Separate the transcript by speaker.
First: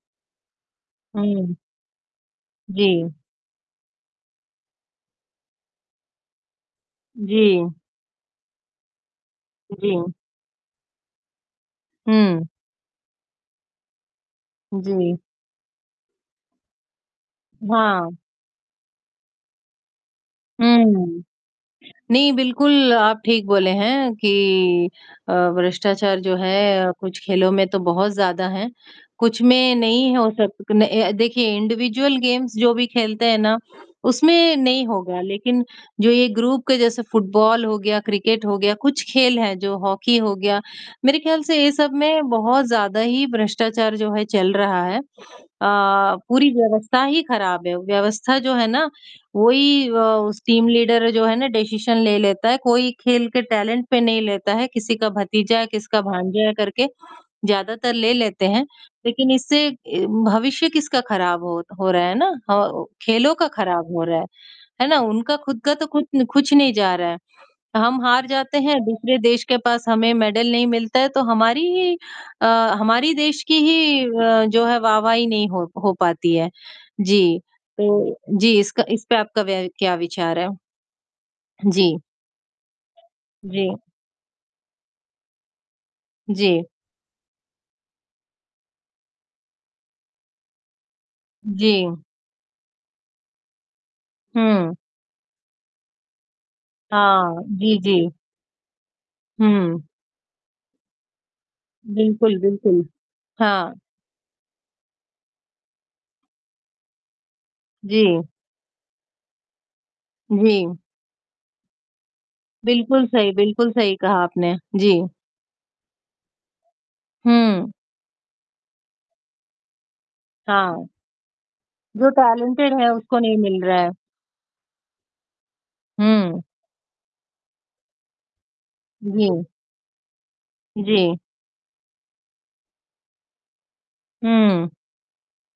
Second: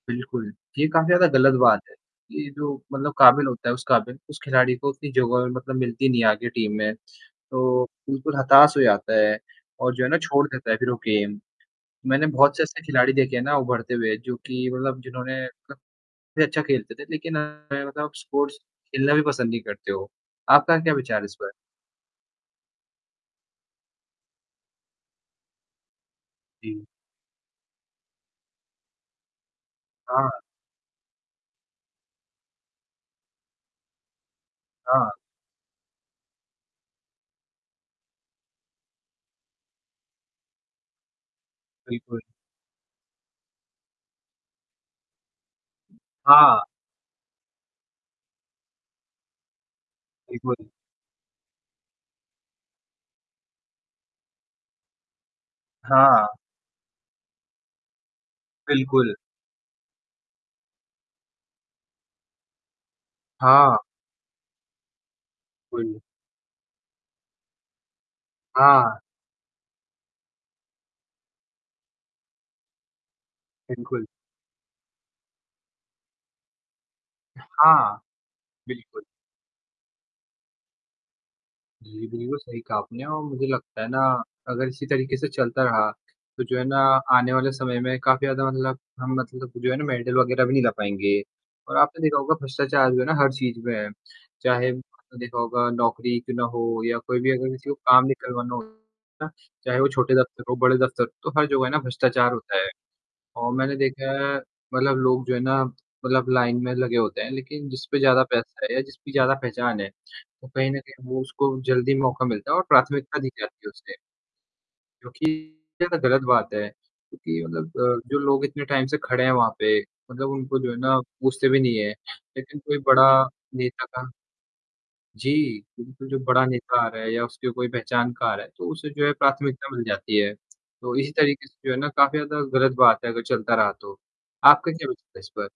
Speaker 1: बिल्कुल, ये काफ़ी ज़्यादा गलत
Speaker 2: हुँ।
Speaker 1: बात है। ये जो
Speaker 2: जी।
Speaker 1: मतलब काबिल होता है, उस काबिल उस खिलाड़ी को उतनी [unintelligible] मतलब मिलती नहीं है आगे टीम में,
Speaker 2: जी।
Speaker 1: तो बिल्कुल हताश हो जाता है
Speaker 2: उ, जी।
Speaker 1: और जो है
Speaker 2: हुँ।
Speaker 1: ना छोड़ देता है फिर वो गेम, मैंने
Speaker 2: हुँ।
Speaker 1: बहुत से ऐसे खिलाड़ी देखे हैं ना उभरते हुए जो कि मतलब
Speaker 2: जी।
Speaker 1: जिन्होंने भी अच्छा खेलते थे, लेकिन मतलब
Speaker 2: हाँ।
Speaker 1: स्पोर्ट्स खेलना भी पसंद नहीं करते हो। आपका क्या विचार
Speaker 2: हुँ,
Speaker 1: है इस पर?
Speaker 2: नहीं बिल्कुल आप ठीक बोले हैं कि अ, भ्रष्टाचार जो
Speaker 1: जी।
Speaker 2: है कुछ खेलों में तो बहुत ज़्यादा है, कुछ में नहीं हो
Speaker 1: हाँ।
Speaker 2: सक अ अ, देखिए इंडिविडुअल गेम्स जो भी खेलते हैं ना, उसमें नहीं
Speaker 1: हाँ।
Speaker 2: होगा लेकिन जो ये ग्रुप के जैसे फुटबॉल हो गया, क्रिकेट हो गया, कुछ खेल हैं जो हॉकी हो गया मेरे ख़्याल से ये सब
Speaker 1: बिल्कुल।
Speaker 2: में बहुत ज़्यादा ही भ्रष्टाचार जो है चल रहा है अ, पूरी
Speaker 1: हाँ।
Speaker 2: व्यवस्था ही ख़राब है व्यवस्था जो है ना, वही अ, उस
Speaker 1: एक बार
Speaker 2: टीम लीडर जो है ना डिसीजन ले लेता है कोई खेल के टैलेंट पे नहीं लेता है किसी का भतीजा है, किसका
Speaker 1: हाँ।
Speaker 2: भांजा है करके। ज़्यादातर ले लेते हैं
Speaker 1: बिल्कुल।
Speaker 2: लेकिन इससे अ, भविष्य किसका ख़राब हो हो रहा है ना खेलों का
Speaker 1: हाँ।
Speaker 2: ख़राब हो रहा है, है ना? उनका खुद का तो
Speaker 1: कुल
Speaker 2: खुद कुछ नहीं जा रहा है, हम हार जाते हैं
Speaker 1: हाँ।
Speaker 2: दूसरे देश के पास हमें मैडल नहीं मिलता है तो हमारी ही अ, हमारी देश की ही
Speaker 1: बिल्कुल।
Speaker 2: अ, जो है वाह-वाही नहीं हो हो पाती है। जी,
Speaker 1: हाँ,
Speaker 2: तो जी इसका
Speaker 1: बिल्कुल।
Speaker 2: इसपे आपका क्या विचार है? जी।
Speaker 1: जी, बिल्कुल सही कहा आपने और मुझे
Speaker 2: जी।
Speaker 1: लगता है ना अगर इसी तरीके से चलता रहा, तो जो है
Speaker 2: जी।
Speaker 1: ना आने वाले समय में काफ़ी ज़्यादा मतलब हम मतलब जो है ना मेडल वगैरह भी नहीं ला पाएँगे। और
Speaker 2: जी।
Speaker 1: आपने देखा होगा भ्रष्टाचार जो है ना हर चीज़ में है, चाहे
Speaker 2: हुँ।
Speaker 1: आपने देखा होगा नौकरी क्यों ना हो, या कोई भी
Speaker 2: हाँ,
Speaker 1: अगर किसी को
Speaker 2: जी,
Speaker 1: काम
Speaker 2: जी।
Speaker 1: निकलवाना हो, चाहे
Speaker 2: हुँ।
Speaker 1: वो छोटे दफ्तर हो, बड़े दफ्तर, तो हर जगह है ना भ्रष्टाचार
Speaker 2: बिल्कुल,
Speaker 1: होता है।
Speaker 2: बिल्कुल,
Speaker 1: और
Speaker 2: हाँ।
Speaker 1: मैंने देखा है मतलब लोग जो है ना मतलब लाइन में लगे होते हैं लेकिन जिस पे
Speaker 2: जी।
Speaker 1: ज़्यादा पैसा है या जिसकी ज़्यादा पहचान है, तो
Speaker 2: जी।
Speaker 1: कहीं न कहीं वो उसको जल्दी मौका मिलता है और
Speaker 2: बिल्कुल
Speaker 1: प्राथमिकता दी
Speaker 2: सही,
Speaker 1: जाती है
Speaker 2: बिल्कुल सही
Speaker 1: उससे।
Speaker 2: कहा आपने। जी।
Speaker 1: क्योंकि ये गलत बात है। क्योंकि मतलब
Speaker 2: हुँ।
Speaker 1: अ, जो लोग इतने टाइम से खड़े हैं वहाँ पे, मतलब उनको जो है
Speaker 2: हाँ।
Speaker 1: ना पूछते भी नहीं हैं।
Speaker 2: जो
Speaker 1: लेकिन कोई
Speaker 2: टैलेंटेड है
Speaker 1: बड़ा
Speaker 2: उसको नहीं मिल रहा
Speaker 1: नेता
Speaker 2: है।
Speaker 1: का जी, बिल्कुल जो
Speaker 2: हुँ।
Speaker 1: बड़ा नेता आ रहा है या उसकी कोई पहचान का आ रहा है, तो उसे जो है
Speaker 2: जी।
Speaker 1: प्राथमिकता मिल जाती है। तो इसी
Speaker 2: जी।
Speaker 1: तरीके से जो है ना काफ़ी ज़्यादा गलत बात है अगर चलता रहा तो।
Speaker 2: हुँ।
Speaker 1: आपका क्या वि है इस पर?